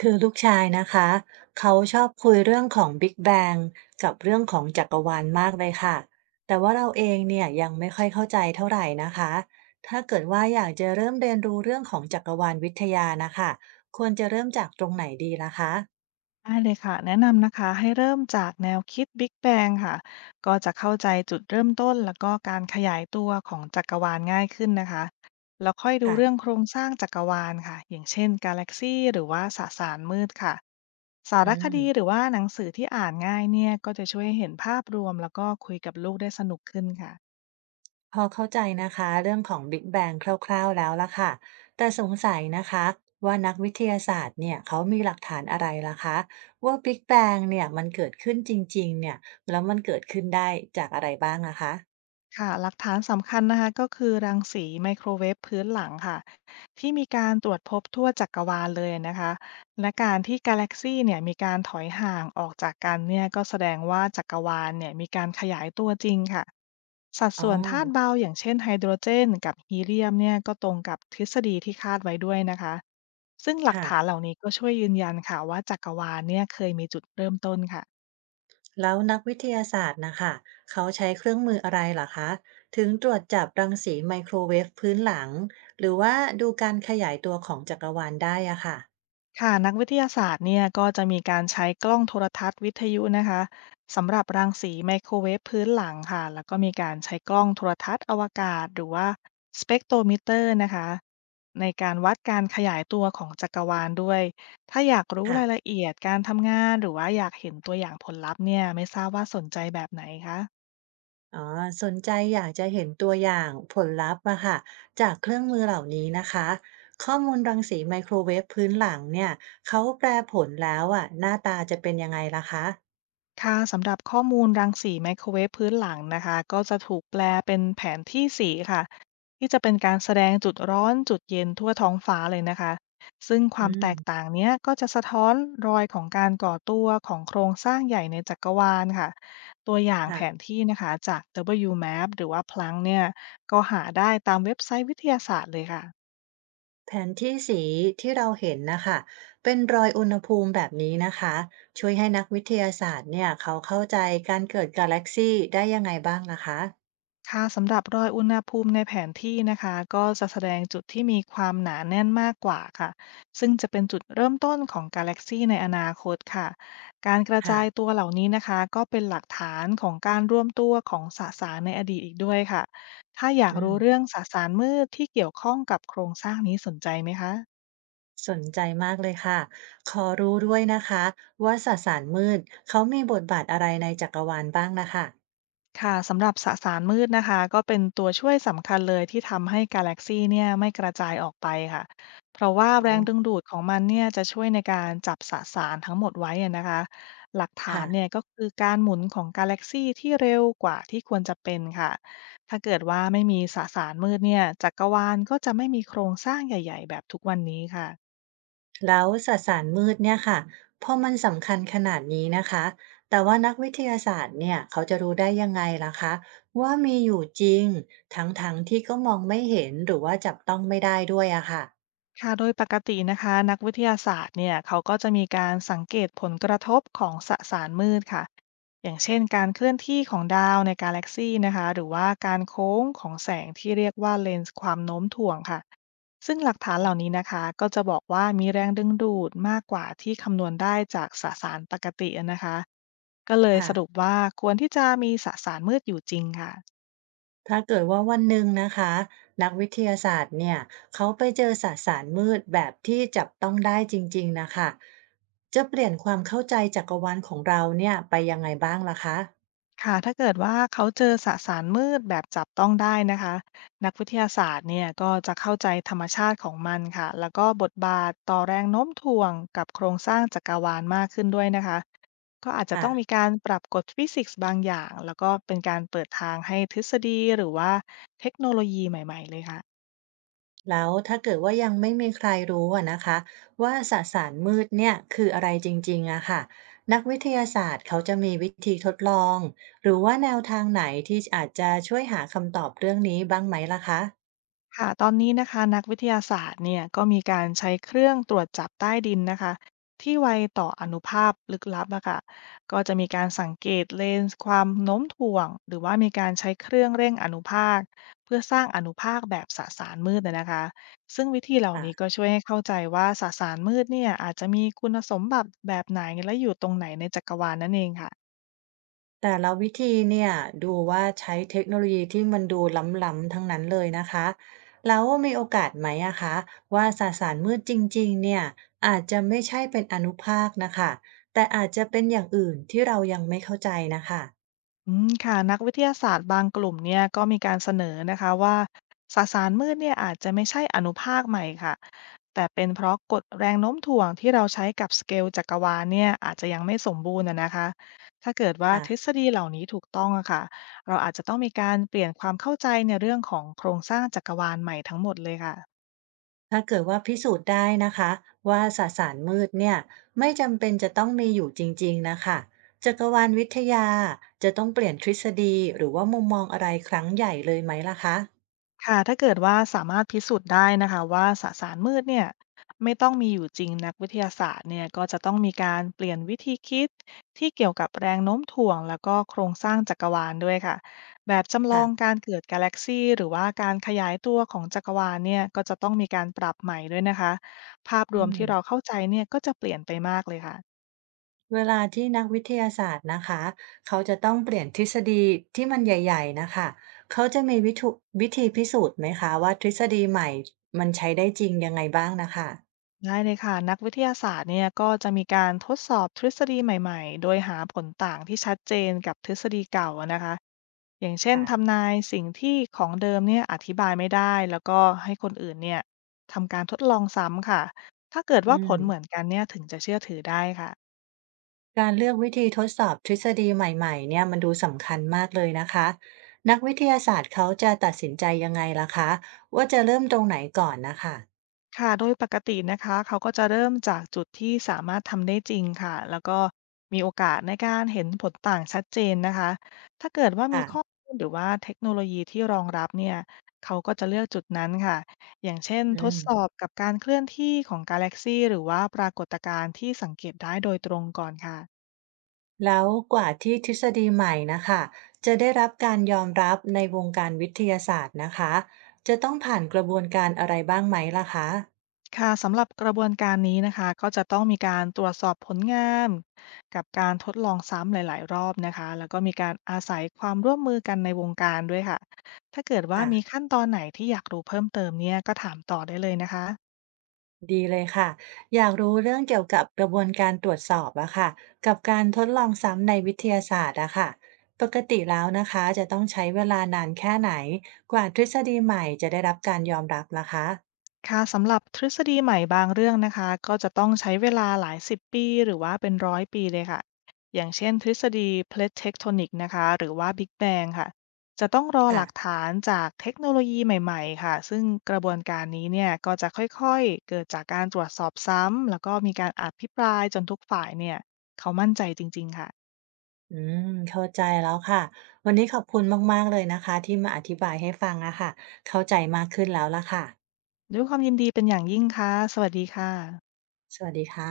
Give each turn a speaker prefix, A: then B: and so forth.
A: คือลูกชายนะคะเขาชอบคุยเรื่องของ Big Bang กับเรื่องของจักรวาลมากเลยค่ะแต่ว่าเราเองเนี่ยยังไม่ค่อยเข้าใจเท่าไหร่นะคะถ้าเกิดว่าอยากจะเริ่มเรียนรู้เรื่องของจักรวาลวิทยานะคะควรจะเริ่มจากตรงไหนดีล่ะคะ
B: ได้เลยค่ะแนะนำนะคะให้เริ่มจากแนวคิด Big Bang ค่ะก็จะเข้าใจจุดเริ่มต้นแล้วก็การขยายตัวของจักรวาลง่ายขึ้นนะคะแล้วค่อยดูเรื่อง
A: ค่ะ
B: โครงสร้างจักรวาลค่ะอย่างเช่นกาแล็กซีหรือว่าสสารมืดค่ะสา
A: อื
B: รค
A: ม
B: ดีหรือว่าหนังสือที่อ่านง่ายเนี่ยก็จะช่วยให้เห็นภาพรวมแล้วก็คุยกับลูกได้สนุกขึ้นค่ะ
A: พอเข้าใจนะคะเรื่องของ Big Bang คร่าวๆแล้วล่ะค่ะแต่สงสัยนะคะว่านักวิทยาศาสตร์เนี่ยเขามีหลักฐานอะไรล่ะคะว่า Big Bang เนี่ยมันเกิดขึ้นจริงๆเนี่ยแล้วมันเกิดขึ้นได้จากอะไรบ้างอะคะ
B: ค่ะหลักฐานสำคัญนะคะก็คือรังสีไมโครเวฟพื้นหลังค่ะที่มีการตรวจพบทั่วจักรวาลเลยนะคะและการที่กาแล็กซีเนี่ยมีการถอยห่างออกจากกันเนี่ยก็แสดงว่าจักรวาลเนี่ยมีการขยายตัวจริงค่ะสัด
A: อ๋
B: ส่วนธาตุ
A: อ
B: เบาอย่างเช่นไฮโดรเจนกับฮีเลียมเนี่ยก็ตรงกับทฤษฎีที่คาดไว้ด้วยนะคะซึ่งหลัก
A: ค่ะ
B: ฐานเหล่านี้ก็ช่วยยืนยันค่ะว่าจักรวาลเนี่ยเคยมีจุดเริ่มต้นค่ะ
A: แล้วนักวิทยาศาสตร์นะคะเขาใช้เครื่องมืออะไรลหคะถึงตรวจจับรังสีไมโครเวฟพื้นหลังหรือว่าดูการขยายตัวของจักรวาลได้อะค่ะ
B: ค่ะนักวิทยาศาสตร์เนี่ยก็จะมีการใช้กล้องโทรทัศน์วิทยุนะคะสำหรับรังสีไมโครเวฟพื้นหลังค่ะแล้วก็มีการใช้กล้องโทรทัศน์อวกาศหรือว่าสเปกโทรมิเตอร์นะคะในการวัดการขยายตัวของจักรวาลด้วยถ้าอยากรู้
A: ค่ะ
B: รายละเอียดการทำงานหรือว่าอยากเห็นตัวอย่างผลลัพธ์เนี่ยไม่ทราบว่าสนใจแบบไหนคะ
A: อ๋อสนใจอยากจะเห็นตัวอย่างผลลัพธ์อะค่ะจากเครื่องมือเหล่านี้นะคะข้อมูลรังสีไมโครเวฟพื้นหลังเนี่ยเขาแปลผลแล้วอะหน้าตาจะเป็นยังไงล่ะคะ
B: ค่ะสำหรับข้อมูลรังสีไมโครเวฟพื้นหลังนะคะก็จะถูกแปลเป็นแผนที่สีค่ะที่จะเป็นการแสดงจุดร้อนจุดเย็นทั่วท้องฟ้าเลยนะคะซึ่งความ
A: อื
B: แตก
A: ม
B: ต่างเนี้ยก็จะสะท้อนรอยของการก่อตัวของโครงสร้างใหญ่ในจักรวาลค่ะตัวอย่างแผ
A: ค่ะ
B: นที่นะคะจาก WMAP หรือว่าพลังก์เนี่ยก็หาได้ตามเว็บไซต์วิทยาศาสตร์เลยค่ะ
A: แผนที่สีที่เราเห็นนะคะเป็นรอยอุณหภูมิแบบนี้นะคะช่วยให้นักวิทยาศาสตร์เนี่ยเขาเข้าใจการเกิดกาแล็กซีได้ยังไงบ้างล่ะคะ
B: ค่ะสำหรับรอยอุณหภูมิในแผนที่นะคะก็จะแสดงจุดที่มีความหนาแน่นมากกว่าค่ะซึ่งจะเป็นจุดเริ่มต้นของกาแล็กซีในอนาคตค่ะการกระจาย
A: ค่ะ
B: ตัวเหล่านี้นะคะก็เป็นหลักฐานของการร่วมตัวของสสารในอดีตอีกด้วยค่ะถ้าอยาก
A: อื
B: รู้เรื่อ
A: ม
B: งสสารมืดที่เกี่ยวข้องกับโครงสร้างนี้สนใจไหมคะ
A: สนใจมากเลยค่ะขอรู้ด้วยนะคะว่าสสารมืดเขามีบทบาทอะไรในจักรวาลบ้างนะคะ
B: ค่ะสำหรับสสารมืดนะคะก็เป็นตัวช่วยสำคัญเลยที่ทำให้กาแล็กซีเนี่ยไม่กระจายออกไปค่ะเพราะว่า
A: อ๋
B: แร
A: อ
B: งดึงดูดของมันเนี่ยจะช่วยในการจับสสารทั้งหมดไว้อะนะคะหลักฐานเนี่ย
A: ค่ะ
B: ก็คือการหมุนของกาแล็กซีที่เร็วกว่าที่ควรจะเป็นค่ะถ้าเกิดว่าไม่มีสสารมืดเนี่ยจักรวาลก็จะไม่มีโครงสร้างใหญ่ๆแบบทุกวันนี้ค่ะ
A: แล้วสสารมืดเนี่ยค่ะพอมันสำคัญขนาดนี้นะคะแต่ว่านักวิทยาศาสตร์เนี่ยเขาจะรู้ได้ยังไงล่ะคะว่ามีอยู่จริงทั้งๆที่ก็มองไม่เห็นหรือว่าจับต้องไม่ได้ด้วยอะค่ะ
B: ค่ะโดยปกตินะคะนักวิทยาศาสตร์เนี่ยเขาก็จะมีการสังเกตผลกระทบของสสารมืดค่ะอย่างเช่นการเคลื่อนที่ของดาวในกาแล็กซีนะคะหรือว่าการโค้งของแสงที่เรียกว่าเลนส์ความโน้มถ่วงค่ะซึ่งหลักฐานเหล่านี้นะคะก็จะบอกว่ามีแรงดึงดูดมากกว่าที่คำนวณได้จากสสารปกตินะคะก็เลย
A: ค่ะ
B: สรุปว่าควรที่จะมีสสารมืดอยู่จริงค่ะ
A: ถ้าเกิดว่าวันหนึ่งนะคะนักวิทยาศาสตร์เนี่ยเขาไปเจอสสารมืดแบบที่จับต้องได้จริงๆนะคะจะเปลี่ยนความเข้าใจจักรวาลของเราเนี่ยไปยังไงบ้างล่ะคะ
B: ค่ะถ้าเกิดว่าเขาเจอสสารมืดแบบจับต้องได้นะคะนักวิทยาศาสตร์เนี่ยก็จะเข้าใจธรรมชาติของมันค่ะแล้วก็บทบาทต่อแรงโน้มถ่วงกับโครงสร้างจักรวาลมากขึ้นด้วยนะคะก็อาจจะ
A: อ่ะ
B: ต้องมีการปรับกฎฟิสิกส์บางอย่างแล้วก็เป็นการเปิดทางให้ทฤษฎีหรือว่าเทคโนโลยีใหม่ๆเลยค่ะ
A: แล้วถ้าเกิดว่ายังไม่มีใครรู้อะนะคะว่าสสารมืดเนี่ยคืออะไรจริงๆอะค่ะนักวิทยาศาสตร์เขาจะมีวิธีทดลองหรือว่าแนวทางไหนที่อาจจะช่วยหาคำตอบเรื่องนี้บ้างไหมล่ะคะ
B: ค่ะตอนนี้นะคะนักวิทยาศาสตร์เนี่ยก็มีการใช้เครื่องตรวจจับใต้ดินนะคะที่ไวต่ออนุภาพลึกลับอะค่ะก็จะมีการสังเกตเลนส์ความโน้มถ่วงหรือว่ามีการใช้เครื่องเร่งอนุภาคเพื่อสร้างอนุภาคแบบสสารมืดนะคะซึ่งวิธีเหล่านี้ก็ช่วยให้เข้าใจว่าสสารมืดเนี่ยอาจจะมีคุณสมบัติแบบไหนและอยู่ตรงไหนในจักรวาลนั่นเองค่ะ
A: แต่ละวิธีเนี่ยดูว่าใช้เทคโนโลยีที่มันดูล้ำๆทั้งนั้นเลยนะคะแล้วมีโอกาสไหมอะคะว่าสสารมืดจริงๆเนี่ยอาจจะไม่ใช่เป็นอนุภาคนะคะแต่อาจจะเป็นอย่างอื่นที่เรายังไม่เข้าใจนะคะ
B: อืมค่ะนักวิทยาศาสตร์บางกลุ่มเนี่ยก็มีการเสนอนะคะว่าสสารมืดเนี่ยอาจจะไม่ใช่อนุภาคใหม่ค่ะแต่เป็นเพราะกฎแรงโน้มถ่วงที่เราใช้กับสเกลจักรวาลเนี่ยอาจจะยังไม่สมบูรณ์นะคะถ้าเกิดว่า
A: อ่ะ
B: ทฤษฎีเหล่านี้ถูกต้องอะค่ะเราอาจจะต้องมีการเปลี่ยนความเข้าใจในเรื่องของโครงสร้างจักรวาลใหม่ทั้งหมดเลยค่ะ
A: ถ้าเกิดว่าพิสูจน์ได้นะคะว่าสสารมืดเนี่ยไม่จำเป็นจะต้องมีอยู่จริงๆนะคะจักรวาลวิทยาจะต้องเปลี่ยนทฤษฎีหรือว่ามุมมองอะไรครั้งใหญ่เลยไหมล่ะคะ
B: ค่ะถ้าเกิดว่าสามารถพิสูจน์ได้นะคะว่าสสารมืดเนี่ยไม่ต้องมีอยู่จริงนักวิทยาศาสตร์เนี่ยก็จะต้องมีการเปลี่ยนวิธีคิดที่เกี่ยวกับแรงโน้มถ่วงแล้วก็โครงสร้างจักรวาลด้วยค่ะแบบจำลอง
A: ค่ะ
B: การเกิดกาแล็กซีหรือว่าการขยายตัวของจักรวาลเนี่ยก็จะต้องมีการปรับใหม่ด้วยนะคะภาพรว
A: อื
B: มที่
A: ม
B: เราเข้าใจเนี่ยก็จะเปลี่ยนไปมากเลยค่ะ
A: เวลาที่นักวิทยาศาสตร์นะคะเขาจะต้องเปลี่ยนทฤษฎีที่มันใหญ่ๆนะคะเขาจะมีวิธีพิสูจน์ไหมคะว่าทฤษฎีใหม่มันใช้ได้จริงยังไงบ้างน่ะค่ะ
B: ได้เลยค่ะนักวิทยาศาสตร์เนี่ยก็จะมีการทดสอบทฤษฎีใหม่ๆโดยหาผลต่างที่ชัดเจนกับทฤษฎีเก่าอะนะคะ อย่างเช่น
A: ค่ะ
B: ทำนายสิ่งที่ของเดิมเนี่ยอธิบายไม่ได้แล้วก็ให้คนอื่นเนี่ยทำการทดลองซ้ำค่ะถ้าเกิด
A: อื
B: ว่าผ
A: ม
B: ลเหมือนกันเนี่ยถึงจะเชื่อถือได้ค่ะ
A: การเลือกวิธีทดสอบทฤษฎีใหม่ๆเนี่ยมันดูสำคัญมากเลยนะคะนักวิทยาศาสตร์เขาจะตัดสินใจยังไงล่ะคะว่าจะเริ่มตรงไหนก่อนนะคะ
B: ค่ะโดยปกตินะคะเขาก็จะเริ่มจากจุดที่สามารถทำได้จริงค่ะแล้วก็มีโอกาสในการเห็นผลต่างชัดเจนนะคะถ้าเกิดว่ามีข้อ
A: ค่ะ
B: มูลหรือว่าเทคโนโลยีที่รองรับเนี่ยเขาก็จะเลือกจุดนั้นค่ะอย่างเช่นท
A: อื
B: ด
A: ม
B: สอบกับการเคลื่อนที่ของกาแล็กซีหรือว่าปรากฏการณ์ที่สังเกตได้โดยตรงก่อนค่ะ
A: แล้วกว่าที่ทฤษฎีใหม่นะคะจะได้รับการยอมรับในวงการวิทยาศาสตร์นะคะจะต้องผ่านกระบวนการอะไรบ้างไหมล่ะคะ
B: ค่ะสำหรับกระบวนการนี้นะคะก็จะต้องมีการตรวจสอบผลงานกับการทดลองซ้ำหลายๆรอบนะคะแล้วก็มีการอาศัยความร่วมมือกันในวงการด้วยค่ะถ้าเกิดว่า
A: ค่ะ
B: มีขั้นตอนไหนที่อยากรู้เพิ่มเติมเนี่ยก็ถามต่อได้เลยนะคะ
A: ดีเลยค่ะอยากรู้เรื่องเกี่ยวกับกระบวนการตรวจสอบอะค่ะกับการทดลองซ้ำในวิทยาศาสตร์อะค่ะปกติแล้วนะคะจะต้องใช้เวลานานแค่ไหนกว่าทฤษฎีใหม่จะได้รับการยอมรับล่ะคะ
B: ค่ะสำหรับทฤษฎีใหม่บางเรื่องนะคะก็จะต้องใช้เวลาหลายสิบปีหรือว่าเป็นร้อยปีเลยค่ะอย่างเช่นทฤษฎี Plate Tectonic นะคะหรือว่า Big Bang ค่ะจะต้องรอห
A: ค่ะ
B: ลักฐานจากเทคโนโลยีใหม่ๆค่ะซึ่งกระบวนการนี้เนี่ยก็จะค่อยๆเกิดจากการตรวจสอบซ้ำแล้วก็มีการอภิปรายจนทุกฝ่ายเนี่ยเขามั่นใจจริงๆค่ะ
A: อืมเข้าใจแล้วค่ะวันนี้ขอบคุณมากๆเลยนะคะที่มาอธิบายให้ฟังอะค่ะเข้าใจมากขึ้นแล้วล่ะค่ะ
B: ด้วยความยินดีเป็นอย่างยิ่งค่ะสวัสดีค่ะ
A: สวัสดีค่ะ